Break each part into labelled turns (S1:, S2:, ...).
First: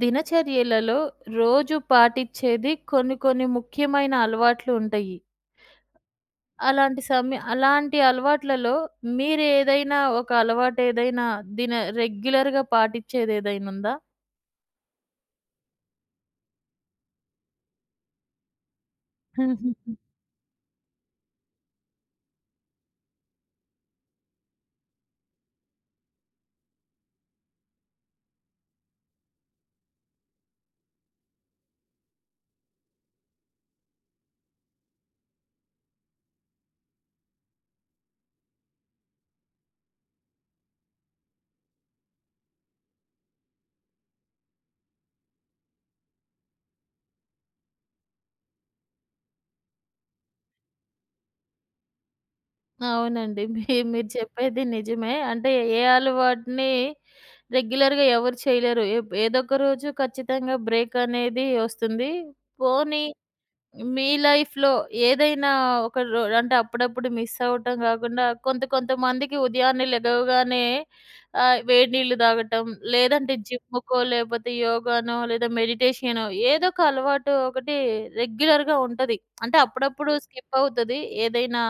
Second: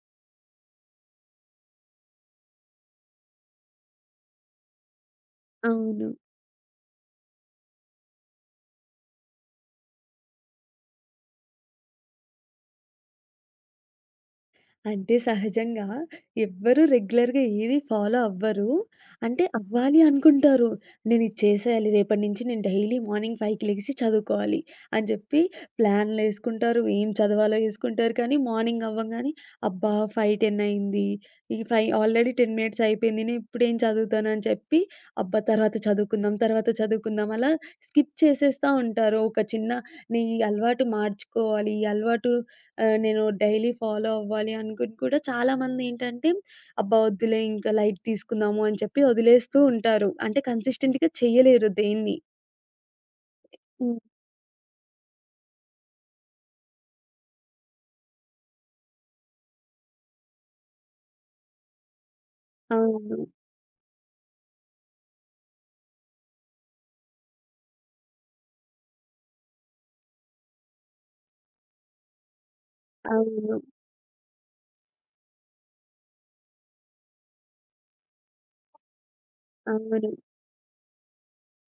S1: దినచర్యలలో రోజు పాటిచ్చేది కొన్ని, కొన్ని ముఖ్యమైన అలవాట్లు ఉంటాయి.
S2: అవును.
S1: అలాంటి సమయ అలాంటి అలవాట్లలో మీరేదైనా ఒక అలవాటేదైనా దిన రెగ్యులర్‌గా పాటిచ్చేదేదైనా ఉందా?
S2: అంటే సహజంగా ఎవ్వరూ రెగ్యులర్‌గా ఏది ఫాలో అవ్వరు. అంటే
S1: హుహుహు.
S2: అవ్వాలి అనుకుంటారు. నేనిది చేసేయాలి, రేపటి నుంచి నేను డైలీ మార్నింగ్ 5కి లెగిసి చదువుకోవాలి అని చెప్పి ప్లాన్లేసుకుంటారు, ఏం చదవాలో ఏసుకుంటారు కానీ, మార్నింగ్ అవ్వంగానే, అబ్బా! 5:10 అయింది. ఈ 5 ఆల్రెడీ 10 మినిట్స్ అయిపోయింది. నేనిప్పుడేం చదువుతాను అని చెప్పి, అబ్బా! తర్వాత చదువుకుందాం, తర్వాత చదువుకుందాం అలా స్కిప్ చేసేస్తా ఉంటారు. ఒక చిన్న నీ అలవాటు మార్చుకోవాలి, ఈ అలవాటు ఆహ్, నేను డైలీ ఫాలో అవ్వాలి అనుకుని కూడా చాలా మందేంటంటే, అబ్బా! వద్దులే ఇంక లైట్ తీసుకుందాము అని చెప్పి వదిలేస్తూ ఉంటారు. అంటే కన్సిస్టెంట్‌గా చేయలేరు దేన్నీ.
S1: అవునండి. మీ
S2: హ్మ్.
S1: మీరు చెప్పేది నిజమే. అంటే ఏ అలవాటుని, రెగ్యులర్‌గా ఎవరు చేయలేరు. ఎబ్ ఏదోక రోజు ఖచ్చితంగా బ్రేక్ అనేది ఒస్తుంది. పోనీ
S2: అవును.
S1: మీ లైఫ్‌లో ఏదైనా ఒక రో అంటే అప్పుడప్పుడు మిస్ అవ్వటం కాకుండా, కొంత, కొంత మందికి ఉదయాన్నే లెగవగానే ఆహ్, వేడి నీళ్లు తాగటం, లేదంటే
S2: అవును.
S1: జిమ్ము, కో లేకపోతే యోగానో, లేదా మెడిటేషనో ఏదోక అలవాటు ఒకటి రెగ్యులర్‌గా ఉంటది. అంటే
S2: అవును.
S1: అప్పుడప్పుడు స్కిప్ అవుతది. ఏదైనా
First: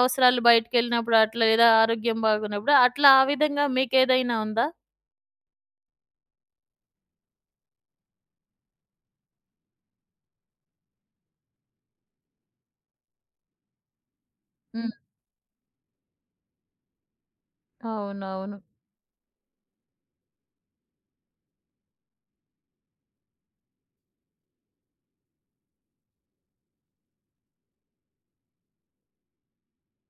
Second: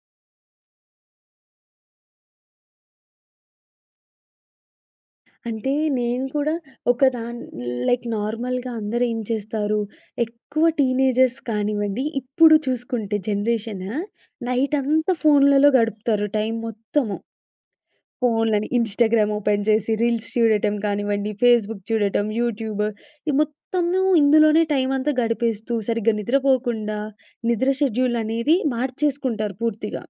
S1: అవసరాలు బయటికెళ్ళినప్పుడు అట్లా, లేదా ఆరోగ్యం బాగోన్నప్పుడు అట్లా ఆ విధంగా మీకేదైనా ఉందా?
S2: అంటే నేను కూడా ఒకదాన్ లైక్ నార్మల్‌గా అందరేం చేస్తారు, ఎక్కువ టీనేజర్స్ కానివ్వండి, ఇప్పుడు చూసుకుంటే జనరేషను, నైట్
S1: హ్మ్.
S2: అంతా ఫోన్లలో గడుపుతారు టైం మొత్తము.
S1: అవునవును.
S2: ఫోనులని ఇన్‌స్టాగ్రామ్ ఓపెన్ చేసి, రీల్స్ చూడటం కానివ్వండి, ఫేస్‌బుక్ చూడటం, యూట్యూబు. ఈ మొత్తము ఇందులోనే టైమంతా గడిపేస్తూ సరిగ్గా నిద్రపోకుండా, నిద్ర షెడ్యూలనేది మార్చేసుకుంటారు పూర్తిగా.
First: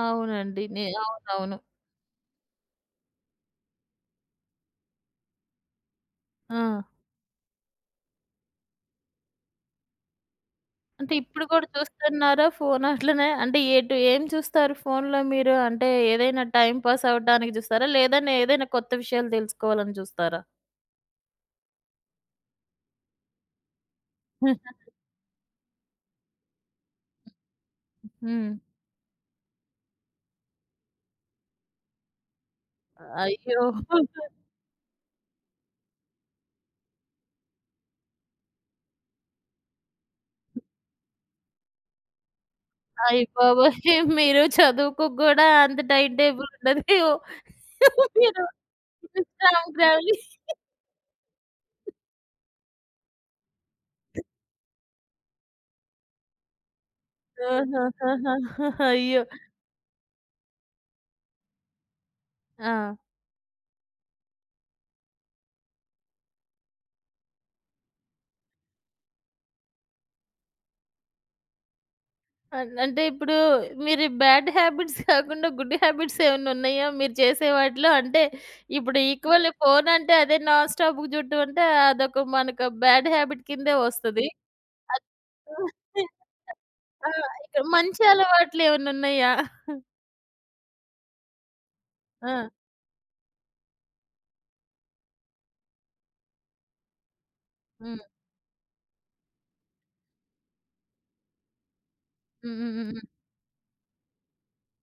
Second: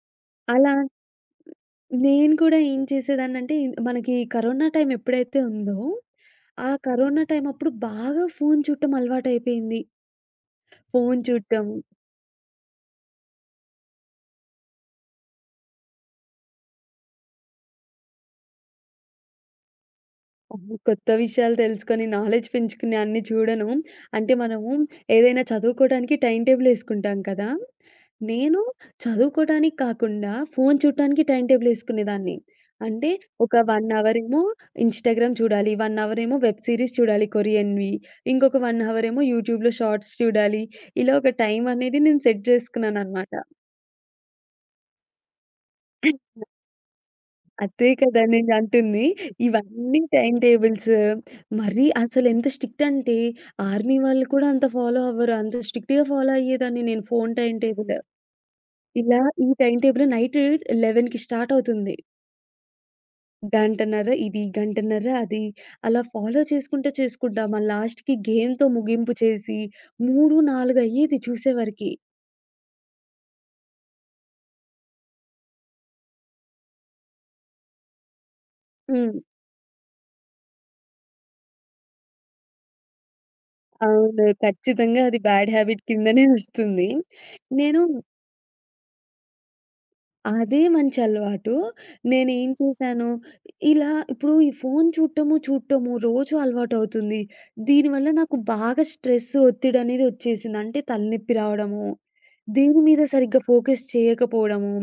S1: అవునండి.
S2: అలా
S1: నె అవునవును.
S2: నేను గూడా ఏం చేసేదాన్నంటే మనకీ కరోనా టైమ్ ఎప్పుడైతే ఉందో, ఆ
S1: ఆ!
S2: కరోనా టైమప్పుడు బాగా ఫోను చూట్టం అలవాటయిపోయింది.
S1: అంటే
S2: ఫోను
S1: ఇప్పుడు
S2: చూట్టం
S1: గూడా చూస్తున్నారా ఫోను అట్లనే? అంటే ఏటు ఏం చూస్తారు ఫోన్‌లో మీరు? అంటే ఏదైనా టైమ్ పాస్ అవ్వడానికి జూస్తారా? లేదంటే ఏదైనా కొత్త విషయాలు దెలసుకోవాలని జూస్తారా?
S2: అహ! కొత్త విషయాలు తెలుసుకొని, నాలెడ్జ్ పెంచుకునే అన్ని చూడను. అంటే మనము ఏదైనా చదువుకోడానికి టైమ్ టేబుల్ ఏసుకుంటాం కదా!
S1: హ్మ్.
S2: నేను చదువుకోడానికి కాకుండా ఫోను చూట్టానికి టైమ్ టేబుల్ ఏసుకునేదాన్ని. అంటే ఒక
S1: అయ్యో!
S2: 1 అవరేమో ఇన్‌స్టాగ్రామ్ చూడాలి, 1 అవరేమో వెబ్ సిరీస్ చూడాలి కొరియన్‌వి, ఇంకొక 1 అవరేమో యూట్యూబ్‌లో షార్ట్స్ చూడాలి. ఇలా ఒక టైమనేది నేను సెట్
S1: అయ్య
S2: జేసుకున్నాననమాట.
S1: బాబోయ్! మీరు చదువుకు గూడా అంత టైమ్ టేబుల్ ఉండదేమో,
S2: అదే కదా!
S1: మీరు
S2: నేనంటుంది. ఇవన్నీ టైమ్
S1: [unintelligible]
S2: టేబుల్స్ మరి అసలెంత స్ట్రిక్ట్ అంటే, ఆర్మీ వాళ్ళు కూడా అంత ఫాలో అవ్వరు. అంత స్ట్రిక్ట్‌గా ఫాలో అయ్యేదాన్ని నేను ఫోను టైమ్ టేబులు.
S1: అహాహాహా!
S2: ఇలా
S1: అయ్యో!
S2: ఈ టైమ్ టేబులు నైట్ 11కి స్టార్టవుతుంది.
S1: ఆ!
S2: గంటన్నర ఇది, గంటన్నర అది అలా ఫాలో చేసుకుంటా, చేసుకుంటా మా లాస్ట్‌కి గేమ్‌తో ముగింపు చేసి 3, 4 అయ్యేది చూసేవారికి.
S1: అం అంటే ఇప్పుడు మీరు బ్యాడ్ హ్యాబిట్స్ కాకుండా గుడ్ హ్యాబిట్స్ ఏమన్నా ఉన్నాయా? మీరు చేసే వాటిలో అంటే ఇప్పుడు
S2: హ్మ్.
S1: ఈక్వల్ ఫోన్ అంటే అదే నాన్‌స్టాప్‌గా చూడటం అంటే అదొక మనకు బ్యాడ్ హ్యాబిట్ కిందే
S2: అవును,
S1: వస్తది. [unintelligible]
S2: ఖచ్చితంగా
S1: అది.
S2: అది బ్యాడ్ హ్యాబిట్ కిందనే వస్తుంది.
S1: ఆ
S2: నేను
S1: మంచి అలవాట్లేమన్నా ఉన్నాయా?
S2: అదే మంచి అలవాటు. నేను
S1: ఆ!
S2: ఏం చేశాను ఇలా ఇప్పుడు ఈ ఫోన్ చూడటము, చూడటము రోజు అలవాటవుతుంది.
S1: హ్మ్.
S2: దీనివల్ల నాకు బాగా స్ట్రెస్ ఒత్తిడి అనేది వచ్చేసింది. అంటే తలనొప్పి రావడము,
S1: హ్మ్. హ్మ్.
S2: దీని
S1: హ్మ్.
S2: మీద
S1: హ్మ్.
S2: సరిగ్గా ఫోకస్ చేయకపోవడము,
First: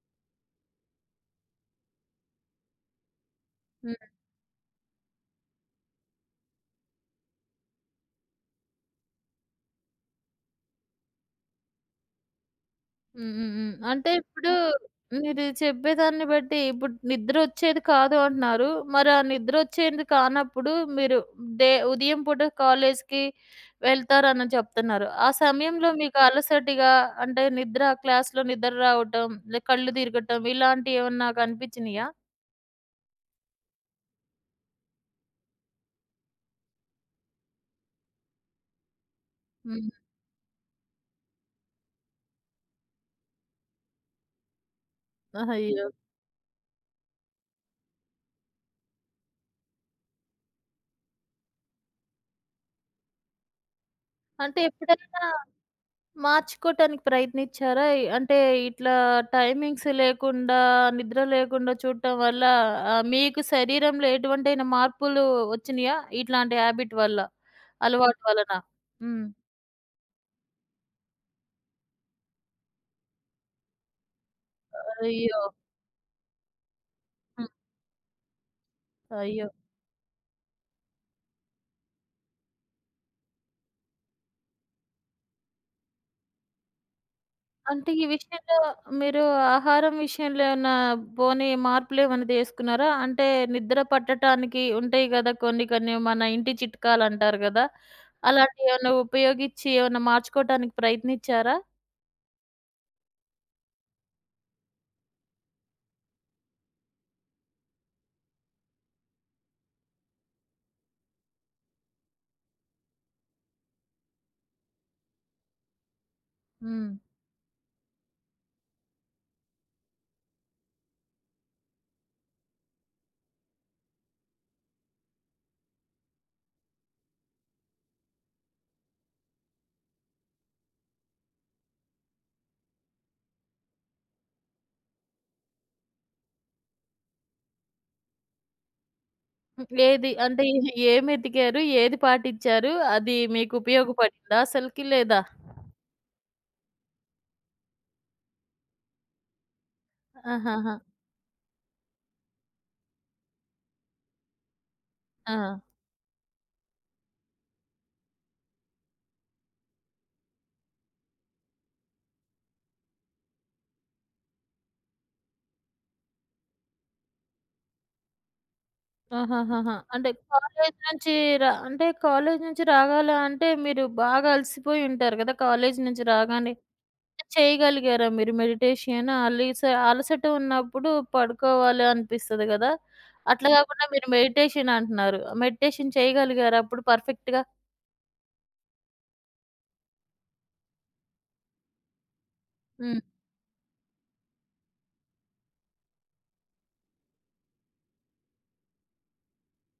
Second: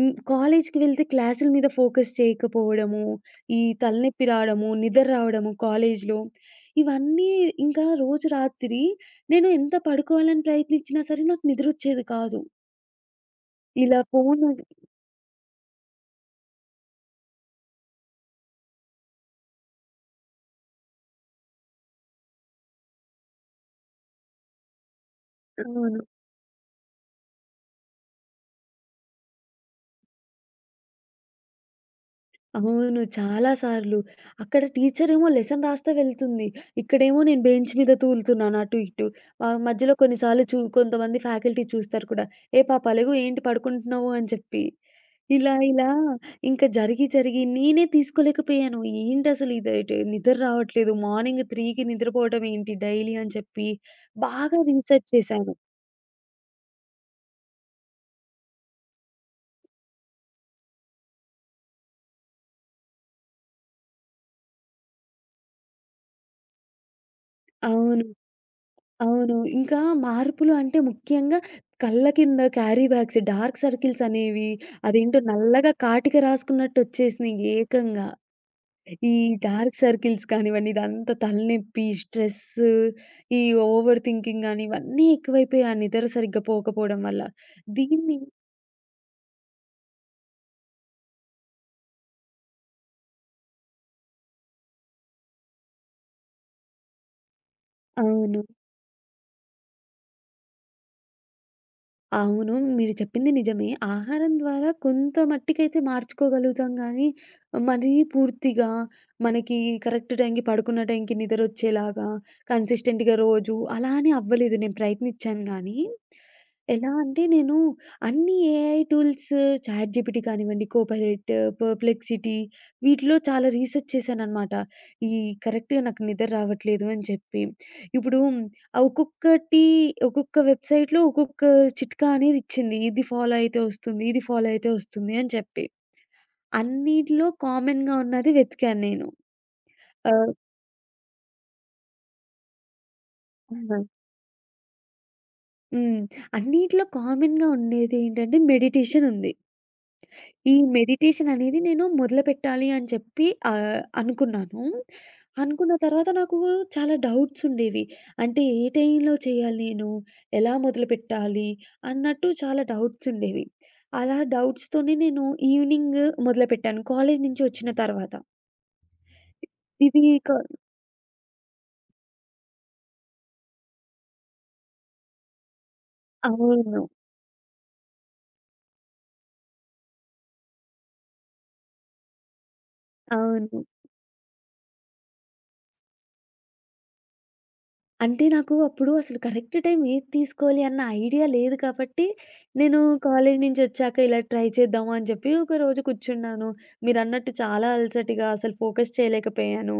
S2: ఇం కాలేజ్‌కి వెళ్తే క్లాసుల మీద ఫోకస్ చేయకపోవడము, ఈ
S1: హ్మ్.
S2: తలనొప్పి రావడము, నిద్ర రావడము కాలేజ్‌లో ఇవన్నీ. ఇంకా రోజు రాత్రి నేను ఎంత పడుకోవాలని ప్రయత్నించినా సరే నాకు నిద్ర వచ్చేది కాదు.
S1: హ్మ్. హ్మ్. హ్మ్.
S2: ఇలా
S1: అంటే
S2: ఫోన్
S1: ఇప్పుడు మీరు చెప్పేదాన్ని బట్టి ఇప్పుడు నిద్ర వచ్చేది కాదు అంటున్నారు. మరి ఆ నిద్రొచ్చేది కానప్పుడు మీరు డే ఉదయం పూట కాలేజికి వెళ్తారని చెప్తున్నారు. ఆ సమయంలో
S2: అవును.
S1: మీకు అలసటిగా అంటే నిద్ర, క్లాస్‌లో నిద్ర రావటం, లే కళ్ళు తిరగటం ఇలాంటియెవన్నా కనిపించినాయా?
S2: అవును. చాలా సార్లు అక్కడ టీచరేమో లెసన్ రాస్తా వెళ్తుంది. ఇక్కడేమో నేను బెంచ్ మీద తూలుతున్నాను అటు ఇటు.
S1: హ్మ్.
S2: మధ్యలో కొన్ని సార్లు కొంతమంది ఫ్యాకల్టీ చూస్తారు కూడా. "ఏ పాపలెగు, ఏంటి పడుకుంటున్నావు?" అని చెప్పి ఇలా
S1: ఆహా! అయ్యో!
S2: ఇలా ఇంకా జరిగి, జరిగి నేనే తీసుకోలేకపోయాను. ఏంటి అసలు ఇది? నిద్ర రావట్లేదు, మార్నింగ్ 3కి నిద్రపోవడం ఏంటి డైలీ అని చెప్పి బాగా
S1: అంటే
S2: రీసెర్చ్
S1: ఎప్పుడైనా
S2: చేశాను.
S1: మార్చుకోవటానికి ప్రయత్నిచ్చారా? అంటే ఇట్లా టైమింగ్స్ లేకుండా నిద్ర లేకుండా చూడటం వల్ల ఆహ్, మీకు శరీరంలో ఎటువంటివంటైనా మార్పులు వచ్చినియా? ఇట్లాంటి హ్యాబిట్ వల్ల,
S2: అవును,
S1: అలవాటు వలన. హ్మ్.
S2: అవును. ఇంకా మార్పులు అంటే ముఖ్యంగా కళ్ళ కింద క్యారీ బ్యాగ్స్, డార్క్ సర్కిల్స్ అనేవి అదేంటో
S1: అయ్యో!
S2: నల్లగా కాటిక రాసుకున్నట్టు వచ్చేసినాయి.
S1: హ్మ్.
S2: ఏకంగా ఈ
S1: అయ్యో!
S2: డార్క్ సర్కిల్స్ కానివ్వండి, ఇదంతా తలనొప్పి, స్ట్రెస్ ఈ ఓవర్ థింకింగ్ కానీ ఇవన్నీ ఎక్కువైపోయాయి ఆ నిద్ర సరిగ్గా పోకపోవడం వల్ల.
S1: అంటే ఈ
S2: దీన్ని
S1: విషయంలో మీరు ఆహారం విషయంలో ఏమన్నా పోనీ మార్పులేమన్నా తీసుకున్నారా? అంటే నిద్ర పట్టటానికి ఉంటాయి కదా కొన్ని కొన్ని మన ఇంటి చిట్కాలు అంటారు కదా.
S2: అవును.
S1: అలాంటియెమన్నా ఉపయోగిచ్చి ఏమన్నా మార్చుకోవటానికి ప్రయత్నిచ్చారా?
S2: అవును, మీరు చెప్పింది నిజమే. ఆహారం ద్వారా కొంత మట్టికైతే మార్చుకోగలుగుతాం. కానీ మరీ పూర్తిగా మనకి కరెక్ట్ టైంకి పడుకున్న టైంకి నిదరోచ్చేలాగా కన్సిస్టెంట్‌గా రోజు అలా అని అవ్వలేదు. నేను ప్రయత్నించాను కానీ, ఎలా
S1: హ్మ్.
S2: అంటే నేను అన్ని ఏఐ టూల్స్, చాట్ జీపీటీ కానివ్వండి, కోపైలట్, పర్ప్లెక్సిటీ వీటిలో చాలా రీసెర్చ్ చేశానన్నమాట. ఈ కరెక్ట్‌గా నాకు నిదరావట్లేదు అని చెప్పి ఇప్పుడు ఆ ఒక్కొక్కటి ఒక్కొక్క వెబ్‌సైట్‌లో ఒక్కొక్క చిట్కా అనేది ఇచ్చింది. ఇది ఫాలో అయితే వస్తుంది, ఇది ఫాలో అయితే వస్తుంది అని చెప్పి, అన్నిట్లో కామన్‌గా ఉన్నది వెతికాను నేను.
S1: హ్మ్. ఏది
S2: ఆహ్
S1: అంటే ఏమెతికారు? ఏది పాటించారు. అది మీకు
S2: హ్మ్.
S1: ఉపయోగపడిందా అసల్కి లేదా?
S2: హ్మ్, అన్నిట్లో కామన్‌గా ఉండేది ఏంటంటే మెడిటేషన్ ఉంది. ఈ
S1: ఆహాహా!
S2: మెడిటేషన్ అనేది నేను మొదలుపెట్టాలి అని చెప్పి ఆహ్, అనుకున్నాను.
S1: ఆ!
S2: అనుకున్న తర్వాత నాకు చాలా డౌట్స్ ఉండేవి. అంటే ఏ టైమ్‌లో చేయాలి? నేను ఎలా మొదలుపెట్టాలి? అన్నట్టు చాలా డౌట్స్ ఉండేవి అలా డౌట్స్‌తోనే నేను ఈవెనింగ్ మొదలుపెట్టాను, కాలేజీ నుంచి వచ్చిన తర్వాత.
S1: ఆహాహహా!
S2: ఇది
S1: అంటే
S2: క
S1: కాలేజీ నుంచి రా అంటే కాలేజీ నుంచి రావాలా, అంటే మీరు బాగా అలసిపోయి ఉంటారు కదా! కాలేజీ నుంచి రాగానే,
S2: అవును.
S1: కాని చేయగలిగారా మీరు మెడిటేషన్? అలీస అలసట ఉన్నప్పుడు పడుకోవాలి అనిపిస్తది గాదా. అట్లా
S2: అవును.
S1: గాకుండా మీరు మెడిటేషన్ అంటున్నారు. మెడిటేషన్ చేయగలిగారా? అప్పుడు పర్ఫెక్ట్‌గా.
S2: అంటే, నాకు అప్పుడు అసలు కరెక్ట్ టైమ్ ఏది తీసుకోవాలి అన్న ఐడియా లేదు కాబట్టి, నేను
S1: హ్మ్.
S2: కాలేజీ నుంచొచ్చాక ఇలా ట్రై చేద్దాము అని చెప్పి ఒకరోజు కూర్చున్నాను. మీరన్నట్టు చాలా అలసటిగా అసలు ఫోకస్ చేయలేకపోయాను.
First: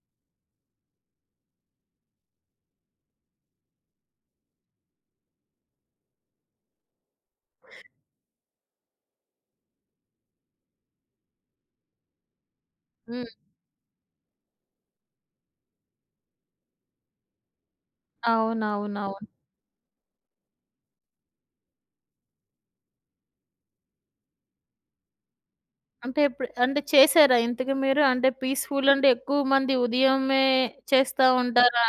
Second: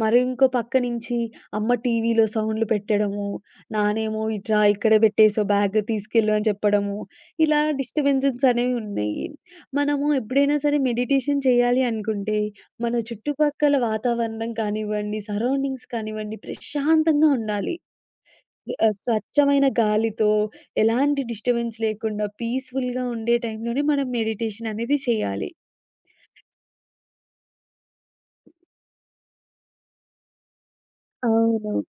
S2: మరి ఇంకో పక్కనుంచి అమ్మ టీవీలో సౌండ్‌లు పెట్టడము, నానేమో, "ఇటు రా ఇక్కడే పెట్టేసేవు బ్యాగ్ తీసుకెళ్లు" అని చెప్పడము. ఇలా డిస్టర్బెన్సెస్ అనేవున్నాయి. మనము ఎప్పుడైనా సరే మెడిటేషన్ చేయాలి అనుకుంటే, మన
S1: హ్మ్.
S2: చుట్టుపక్కల వాతావరణం కానివ్వండి, సరౌండింగ్స్ కానివ్వండి, ప్రశాంతంగా ఉండాలి. ఆహ్,
S1: అవునవునవును.
S2: స్వచ్ఛమైన గాలితో, ఎలాంటి డిస్టర్బెన్స్ లేకుండా పీస్‌ఫుల్‌గా ఉండే టైమ్‌లోనే మనం మెడిటేషన్ అనేది చేయాలి.
S1: అంటే, ఇప్పుడు అంటే చేశారా ఇంతకి మీరు? అంటే పీస్‌ఫుల్ అంటే ఎక్కువ మంది ఉదయమే చేస్తా
S2: అవును.
S1: ఉంటారా?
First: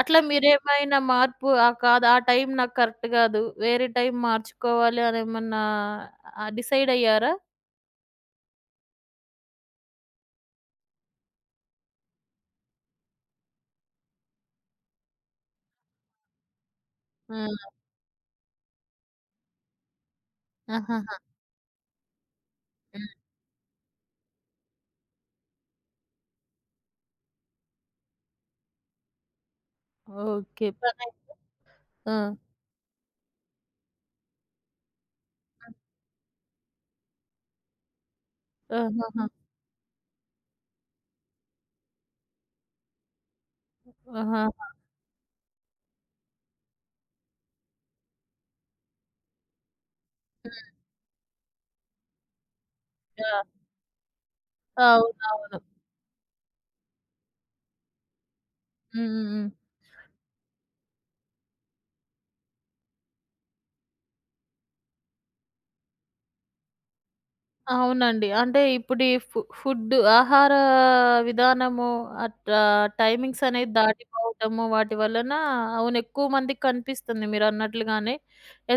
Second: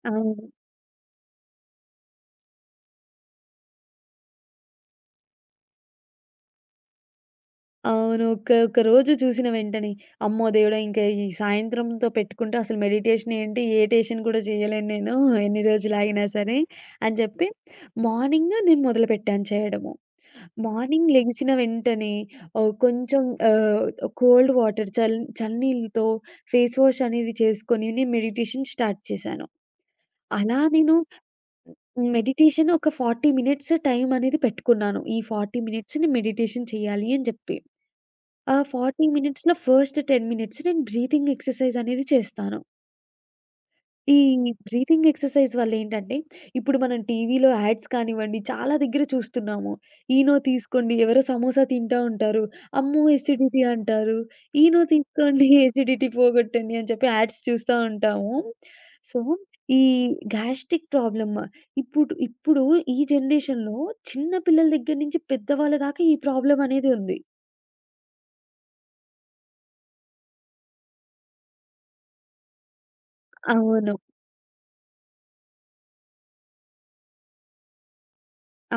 S1: అట్లా
S2: అవును.
S1: మీరేమైనా మార్పు ఆ! కాదు, ఆ టైం నాకు కరెక్ట్ కాదు. వేరే టైం మార్చుకోవాలని, ఏమన్నా డిసైడయ్యారా?
S2: అవును. ఒక ఒక రోజు చూసిన వెంటనే అమ్మో దేవుడా! ఇంకా ఈ సాయంత్రంతో పెట్టుకుంటే అసలు మెడిటేషన్ ఏంటి? ఏ టేషను కూడా చేయలేను నేను. ఎన్ని రోజులు ఆగినా సరే. అని చెప్పి
S1: హ్మ్.
S2: మార్నింగు నేను మొదలుపెట్టాను చేయడము. మార్నింగ్
S1: ఆహాహా!
S2: లెగిసిన వెంటనే, ఒ
S1: హ్మ్.
S2: కొంచెం ఆహ్, కోల్డ్ వాటర్ చ చల్ల నీళ్లతో ఫేస్ వాష్ అనేది చేసుకొని, నేను మెడిటేషన్ స్టార్ట్ చేశాను. అలా
S1: ఓకే.
S2: నేను
S1: పనైతే ఆ!
S2: మెడిటేషన్ ఒక 40 మినిట్స్ టైం అనేది పెట్టుకున్నాను. ఈ 40 మినిట్స్‌ని మెడిటేషన్ చేయాలి అని చెప్పి. ఆ 40
S1: ఆహాహా!
S2: మినిట్స్‌లో ఫస్ట్ 10 మినిట్స్ నేను బ్రీతింగ్ ఎక్సర్‌సైజ్ అనేది చేస్తాను. ఈ
S1: ఆహాహా!
S2: బ్రీతింగ్ ఎక్సర్సైజ్ వల్ల ఏంటంటే ఇప్పుడు మనం టీవీలో యాడ్స్ కానివ్వండి చాలా దగ్గర చూస్తున్నాము. ఈనో
S1: హ్మ్.
S2: తీసుకోండి, ఎవరో సమోసా తింటా ఉంటారు. అమ్మో
S1: ఆ!
S2: ఎసిడిటీ అంటారు. ఈనో తీసుకోండి,
S1: అవునవును.
S2: ఎసిడిటీ పోగొట్టండి అని చెప్పి యాడ్స్ చూస్తా ఉంటాము.
S1: హ్మ్,
S2: సో,
S1: హ్మ్, హ్మ్.
S2: ఈ గాస్ట్రిక్ ప్రాబ్లమ్ ఇప్పుడు ఇప్పుడు ఈ జనరేషన్‌లో చిన్న పిల్లల దగ్గర నుంచి పెద్ద వాళ్ల దాకా ఈ ప్రాబ్లమ్ అనేది ఉంది.
S1: అవునండి. అంటే ఇప్పుడీ ఫు ఫుడ్ ఆహార విధానము అట్లా టైమింగ్స్ అనేవి
S2: అవును.
S1: దాటిపోవటము. వాటి వలన అవును ఎక్కువ మందికి కనిపిస్తుంది. మీరన్నట్లుగానే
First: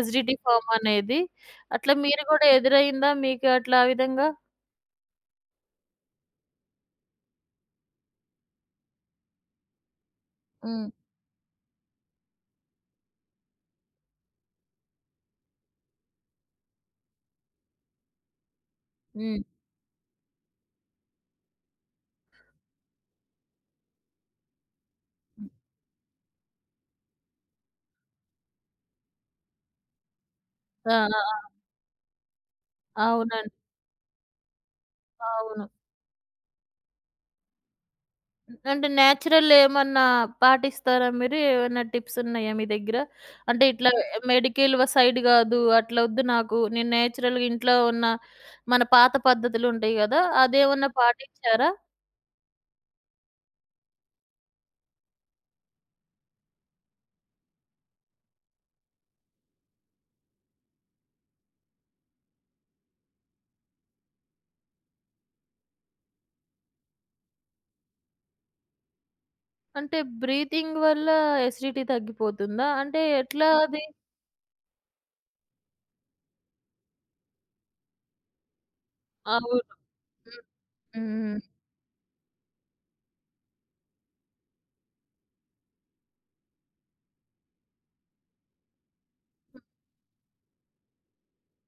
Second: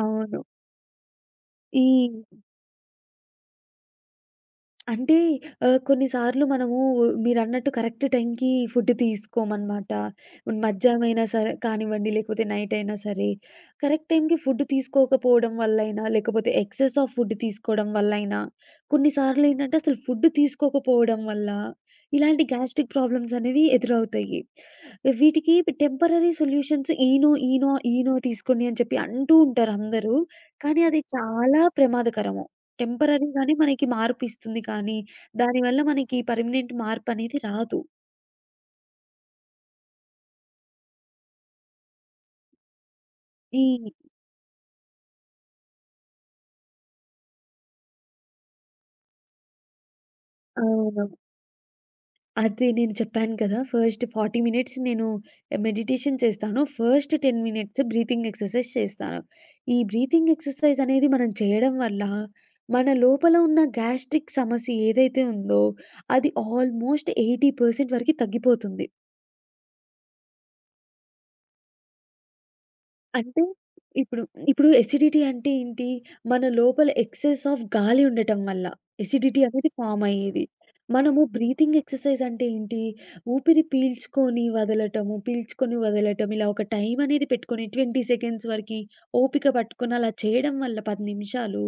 S1: ఎసిడిటీ ప్రాబ్లమ్ అనేది
S2: ఈ
S1: అట్లా మీరు గూడా ఎదురైదా? మీకు అట్లా ఆ విధంగా?
S2: అంటే ఆహ్, కొన్నిసార్లు మనము మీరన్నట్టు కరెక్ట్ టైమ్‌కి ఫుడ్ తీసుకోమనమాట. పోన్
S1: హ్మ్.
S2: మధ్యాహ్నం అయినా సరే కానివ్వండి, లేకపోతే నైట్ అయినా సరే కరెక్ట్ టైమ్‌కి ఫుడ్ తీసుకోకపోవడం వల్లయినా, లేకపోతే ఎక్సెస్ ఆఫ్ ఫుడ్ తీసుకోవడం వల్లయినా,
S1: హ్మ్.
S2: కొన్నిసార్లు ఏంటంటే అసలు ఫుడ్ తీసుకోకపోవడం వల్ల ఇలాంటి గ్యాస్ట్రిక్ ప్రాబ్లమ్స్ అనేవి ఎదురవుతాయి. వీటికి temporary solutions Eno, Eno, Eno తీసుకోండి అని చెప్పి అంటూ ఉంటారు అందరూ. కానీ
S1: ఆ!
S2: అది
S1: ఆ! ఆ!
S2: చాలా ప్రమాదకరము. టెంపరరీ
S1: అవునండి.
S2: గానే మనకి మార్పు ఇస్తుంది. కానీ దాని
S1: అవును.
S2: వల్ల మనకి పర్మనెంట్ మార్పనేది రాదు.
S1: అంటే నేచురల్‌ ఏమన్నా పాటిస్తారా? మీరు ఏమన్నా టిప్స్ ఉన్నాయా? మీ దగ్గర
S2: ఈ
S1: అంటే ఇట్లా మెడికల్ సైడ్ గాదు. అట్లా వద్దు. నాకు నేను నేచురల్‌గా ఇంట్లో ఉన్న మన పాత పద్ధతులుంటాయి గదా! అదేమన్నా
S2: అవును.
S1: పాటిచ్చారా?
S2: అదే. నేను చెప్పాను కదా! ఫస్ట్ 40 మినిట్స్ నేను మెడిటేషన్ చేస్తాను. ఫస్ట్ 10 మినిట్స్ బ్రీతింగ్ ఎక్సర్సైజ్ చేస్తాను. ఈ బ్రీతింగ్ ఎక్సర్సైజ్ అనేది మనం చేయడం వల్ల మన లోపల ఉన్న గ్యాస్ట్రిక్ సమస్య ఏదైతే ఉందో అది ఆల్మోస్ట్ 80% వరకి తగ్గిపోతుంది.
S1: అంటే బ్రీతింగ్ వల్ల ఎసిడిటీ తగ్గిపోతుందా? అంటే
S2: అంటే
S1: ఎట్లా అది?
S2: ఇప్పుడు ఇప్పుడు ఎసిడిటీ అంటే ఏంటి? మన లోపల ఎక్సెస్ ఆఫ్ గాలి ఉండటం వల్ల. ఎసిడిటీ
S1: అవును.
S2: అనేది ఫార్మ్
S1: హ్మ్,
S2: అయ్యేది. మనము
S1: హ్మ్.
S2: బ్రీతింగ్ ఎక్సర్సైజ్ అంటే ఏంటి? ఊపిరి పీల్చుకొని వదలటము, పీల్చుకొని వదలటం. ఇలా ఒక టైం అనేది పెట్టుకొని 20 సెకండ్స్ వరకి ఓపిక పట్టుకొని అలా చేయడం వల్ల 10 నిమిషాలు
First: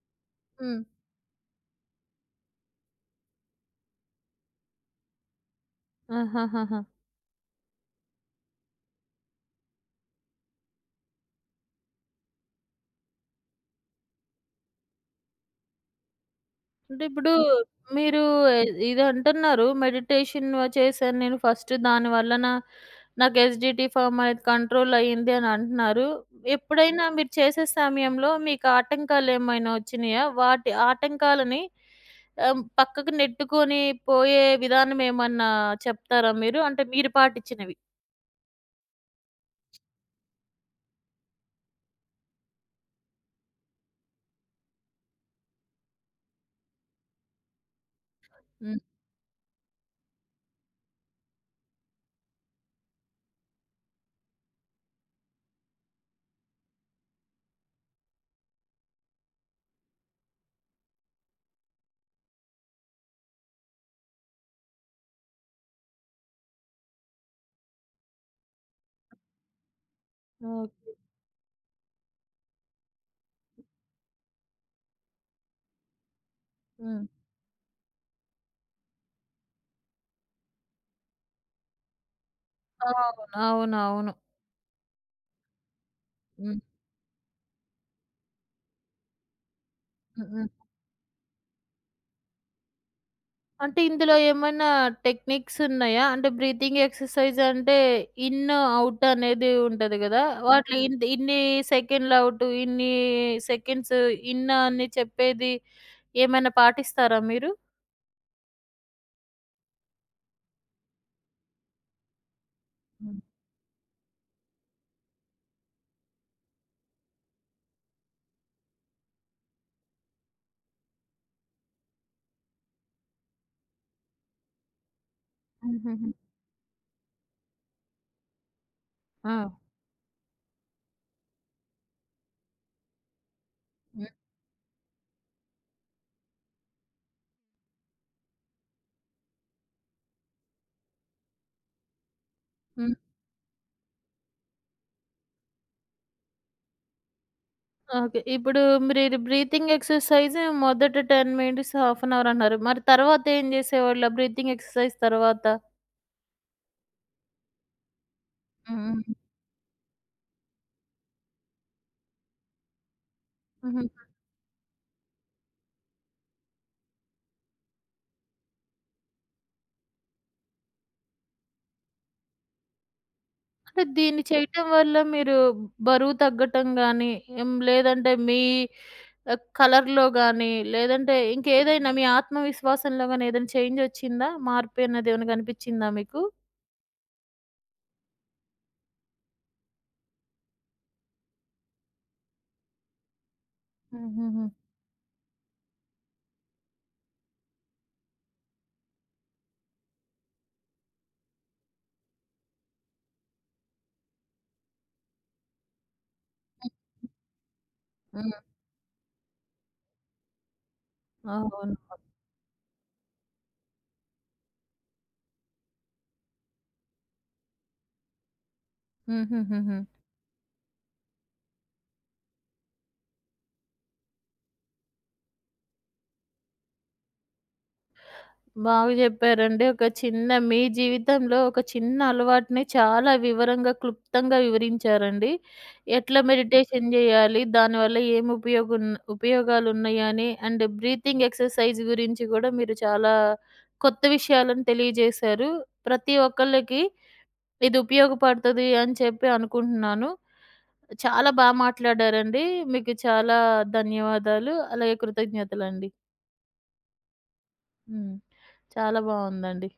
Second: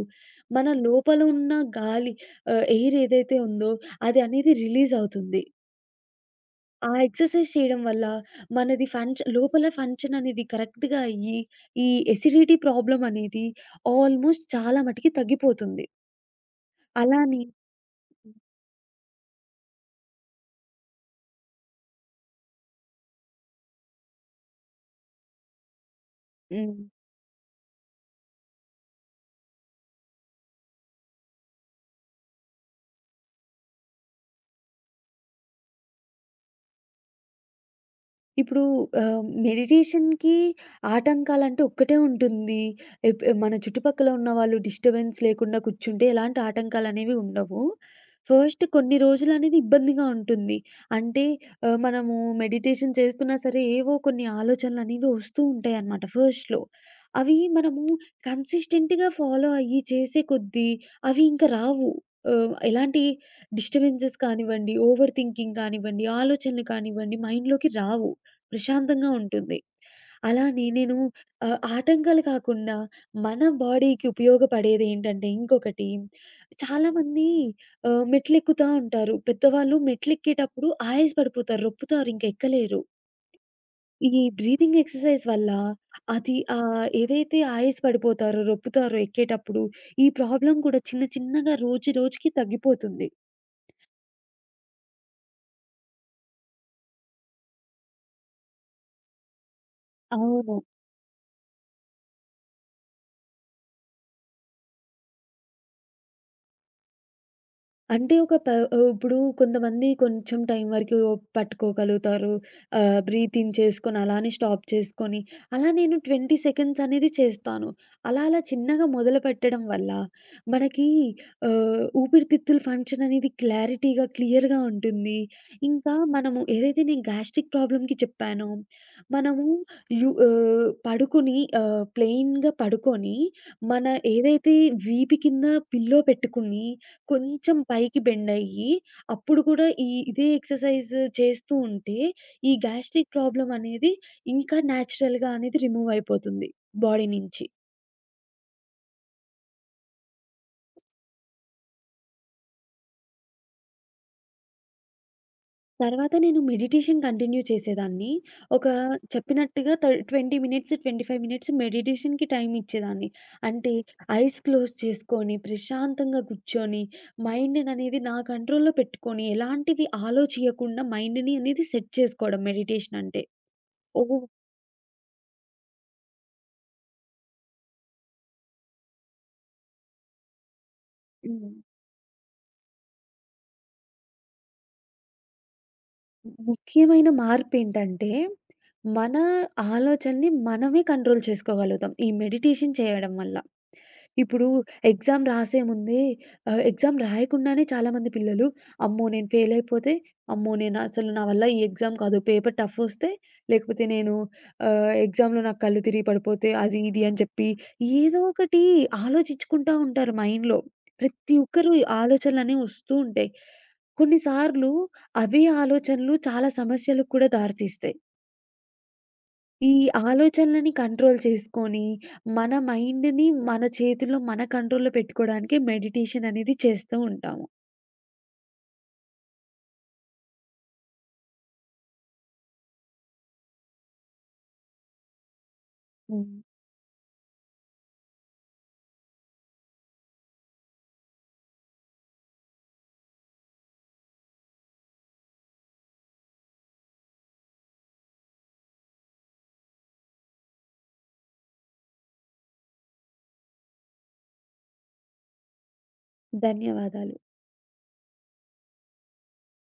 S2: మన
S1: హ్మ్.
S2: లోపల ఉన్న గాలి ఆహ్, ఎయిర్ ఏదైతే ఉందో అది అనేది రిలీజవుతుంది.
S1: ఆహహహా!
S2: ఆ ఎక్సర్సైజ్ చేయడం వల్ల మనది ఫంక్ష లోపల ఫంక్షన్ అనేది కరెక్ట్‌గా అయ్యి ఈ ఎసిడిటీ ప్రాబ్లమ్ అనేది ఆల్మోస్ట్ చాలా మటికి తగ్గిపోతుంది.
S1: అంటే ఇప్పుడు
S2: అలానే
S1: మీరు ఇదంటున్నారు. మెడిటేషన్ చేశాను నేను. ఫస్ట్ దాని వలన నాకు ఎసిడిటీ ఫార్మ్ అనేది కంట్రోల్ అయింది అని అంటున్నారు.
S2: హ్మ్.
S1: ఎప్పుడైనా మీరు చేసే సమయంలో మీకు ఆటంకాలేమైనా వచ్చినాయా? వాటి ఆటంకాలని ఆహ్, పక్కకు నెట్టుకొని పోయే విధానం ఏమన్నా చెప్తారా మీరు? అంటే మీరు పాటిచ్చినవి.
S2: ఇప్పుడు ఆహ్, మెడిటేషన్‌కి ఒక్కటే ఉంటుంది. ఎప్ మన చుట్టుపక్కల ఉన్న వాళ్ళు డిస్ట బెన్స్ లేకుండా కూర్చుంటే ఎలాంటి ఆటంకాలనేవి ఉండవు. ఫస్ట్
S1: హ్మ్.
S2: కొన్ని రోజులనేది ఇబ్బందిగా ఉంటుంది. అంటే ఆహ్, మనము మెడిటేషన్ చేస్తున్నా సరే ఏవో కొన్ని ఆలోచనలనేవి ఒస్తూ ఉంటాయి అనమాట. ఫస్ట్‌లో అవి మనము కన్సిస్టెంట్‌గా ఫాలో అయ్యి చేసే కొద్దీ అవి ఇంక రావు. ఆహ్, ఎలాంటి డిస్టబెన్సెస్ కానివ్వండి, ఓవర్ థింకింగ్ కానివ్వండి, ఆలోచనలు కానివ్వండి మైండ్‌లోకి రావు. ప్రశాంతంగా ఉంటుంది. అలానే
S1: ఓకే.
S2: నేను ఆహ్, ఆటంకాలు కాకుండా మన బాడీకి ఉపయోగపడేదేంటంటే ఇంకొకటి
S1: హ్మ్.
S2: చాలామంది ఆహ్, మెట్లెక్కుతా ఉంటారు. పెద్దవాళ్ళు మెట్లు ఎక్కేటప్పుడు ఆయాస పడిపోతారు, రొప్పుతారు, ఇంక ఎక్కలేరు.
S1: అవును.
S2: ఈ
S1: అవునవును.
S2: బ్రీతింగ్ ఎక్సర్సైజ్ వల్ల అది
S1: హ్మ్.
S2: అహ్, ఏదైతే ఆయాస పడిపోతారో, రొప్పుతారో ఎక్కేటప్పుడు ఈ
S1: హుహు.
S2: ప్రాబ్లమ్ కూడా చిన్న చిన్నగా రోజు రోజుకి తగ్గిపోతుంది.
S1: అంటే ఇందులో ఏమైనా టెక్నిక్స్ ఉన్నాయా? అంటే, బ్రీతింగ్ ఎక్సర్సైజంటే ఇన్, ఔట్ అనేది ఉంటది గదా!
S2: అవును.
S1: వాటిలో ఇంద్ ఇన్ని సెకన్లు ఔట్ ఇన్ని సెకండ్స్ ఇన్ అని చెప్పేది ఏమైనా పాటిస్తారా మీరు?
S2: అంటే ఒక ప ఆహ్, ఇప్పుడు కొంతమంది కొంచెం టైం వరకు పట్టుకోగలుగుతారు ఆహ్,
S1: హ్మ్.
S2: బ్రీతింగ్ చేసుకొని, అలానే స్టాప్ చేసుకొని. అలా నేను 20 సెకండ్స్ అనేది చేస్తాను. అలా అలా చిన్నగా మొదలుపెట్టడం వల్ల మనకి ఊపిరితిత్తులు ఫంక్షననేది క్లారిటీగా, క్లియర్‌గా ఉంటుంది. ఇంకా
S1: హుహుహు.
S2: మనము ఏదైతే నేను గ్యాస్ట్రిక్ ప్రాబ్లమ్‌కి చెప్పానో మనము
S1: ఆ!
S2: రు ఆహ్, పడుకొని ప్లెయిన్‌గా పడుకొని, మన
S1: హ్మ్.
S2: ఏదైతే వీపు కింద పిల్లో పెట్టుకుని కొంచెం పైకి బెండయ్యి, అప్పుడు కూడా ఈ ఇదే ఎక్సర్సైజ్ చేస్తూ ఉంటే, ఈ
S1: హ్మ్.
S2: గ్యాస్ట్రిక్ ప్రాబ్లమనేది ఇంకా న్యాచురల్‌గా అనేది రిమూవ్ అయిపోతుంది బాడీ నుంచి.
S1: ఓకే, ఇప్పుడు మీరు బ్రీతింగ్ ఎక్సర్సైజ్ మొదటి ten minutes, half an hour అన్నారు. మరి తర్వాత ఏం చేసేవాళ్ళు బ్రీతింగ్ ఎక్సర్సైజ్ తర్వాత?
S2: తర్వాత నేను మెడిటేషన్ కంటిన్యూ చేసేదాన్ని. ఒక
S1: హ్మ్.
S2: చెప్పినట్టుగా త 20 మినిట్స్, 25 మినిట్స్ మెడిటేషన్‌కి టైం ఇచ్చేదాన్ని. అంటే
S1: హుహుహు.
S2: ఐస్ క్లోజ్ చేసుకొని ప్రశాంతంగా కూర్చొని, మైండ్‌‌ననేది నా కంట్రోల్‌లో పెట్టుకొని, ఎలాంటిది ఆలోచియ్యకుండా మైండ్‌ని అనేది సెట్ చేసుకోవడం మెడిటేషన్ అంటే.
S1: అంటే
S2: ఓ
S1: దీన్ని చేయటం వల్ల మీరు బరువు తగ్గటం గాని, లేదంటే మీ కలర్‌లో గానీ, లేదంటే
S2: హ్మ్.
S1: ఇంకేదైనా మీ ఆత్మవిశ్వాసంలో గాని ఏదైనా చేంజ్ వచ్చిందా? మార్పు అన్నది ఏమైనా గనిపించిందా మీకు?
S2: ముఖ్యమైన మార్పేంటంటే, మన ఆలోచనని మనమే కంట్రోల్ చేసుకోగలుగుతాం, ఈ మెడిటేషన్ చేయడం వల్ల. ఇప్పుడు
S1: హుహుహు.
S2: ఎగ్జామ్ రాసేముందే ఆహ్, ఎగ్జామ్ రాయకుండానే చాలామంది పిల్లలు "అమ్మో నేను ఫెయిల్ అయిపోతే, అమ్మో నేను అసలు నా వల్ల ఈ ఎగ్జామ్ కాదు, పేపర్ టఫ్ఫొస్తే, లేకపోతే ఆహ్, నేను ఎగ్జామ్‌లో నాకు కళ్ళు తిరిగి పడిపోతే," అది ఇది
S1: హ్మ్.
S2: అని చెప్పి ఏదో
S1: హ్మ్.
S2: ఒకటి ఆలోచిచ్చుకుంటా ఉంటారు మైండ్‌లో. ప్రతి
S1: అవును.
S2: ఒక్కరికి ఆలోచనలు అనేవి వస్తూ ఉంటాయి. కొన్ని సార్లు అవి ఆలోచనలు చాలా సమస్యలకు కూడా దారితీస్తాయి.
S1: హుహు.
S2: ఈ
S1: హుహు.
S2: ఆలోచనలని కంట్రోల్ చేసుకొని, మన మైండ్‌ని మన చేతుల్లో, మన కంట్రోల్‌లో పెట్టుకోడానికే మెడిటేషన్ అనేది చేస్తూ ఉంటాము.
S1: బాగా జెప్పారండి. ఒక చిన్న మీ జీవితంలో ఒక చిన్న అలవాటుని చాలా వివరంగా, క్లుప్తంగా వివరించారండి. ఎట్లా
S2: హ్మ్.
S1: మెడిటేషన్ జెయ్యాలి? దానివల్ల ఏమి ఉపయోగం, ఉపయోగాలు ఉన్నాయని. అండ్ బ్రీతింగ్ ఎక్సర్సైజ్ గురించి గూడా మీరు చాలా కొత్త విషయాలను తెలియజేశారు. ప్రతి ఒక్కళ్ళకి ఇది ఉపయోగపడుతది అని చెప్పి అనుకుంటున్నాను. చాలా బా మాట్లాడారండి. మీకు చాలా ధన్యవాదాలు, అలాగే కృతజ్ఞతలండి.
S2: ధన్యవాదాలు.
S1: హ్మ్. చాలా బావుందండి.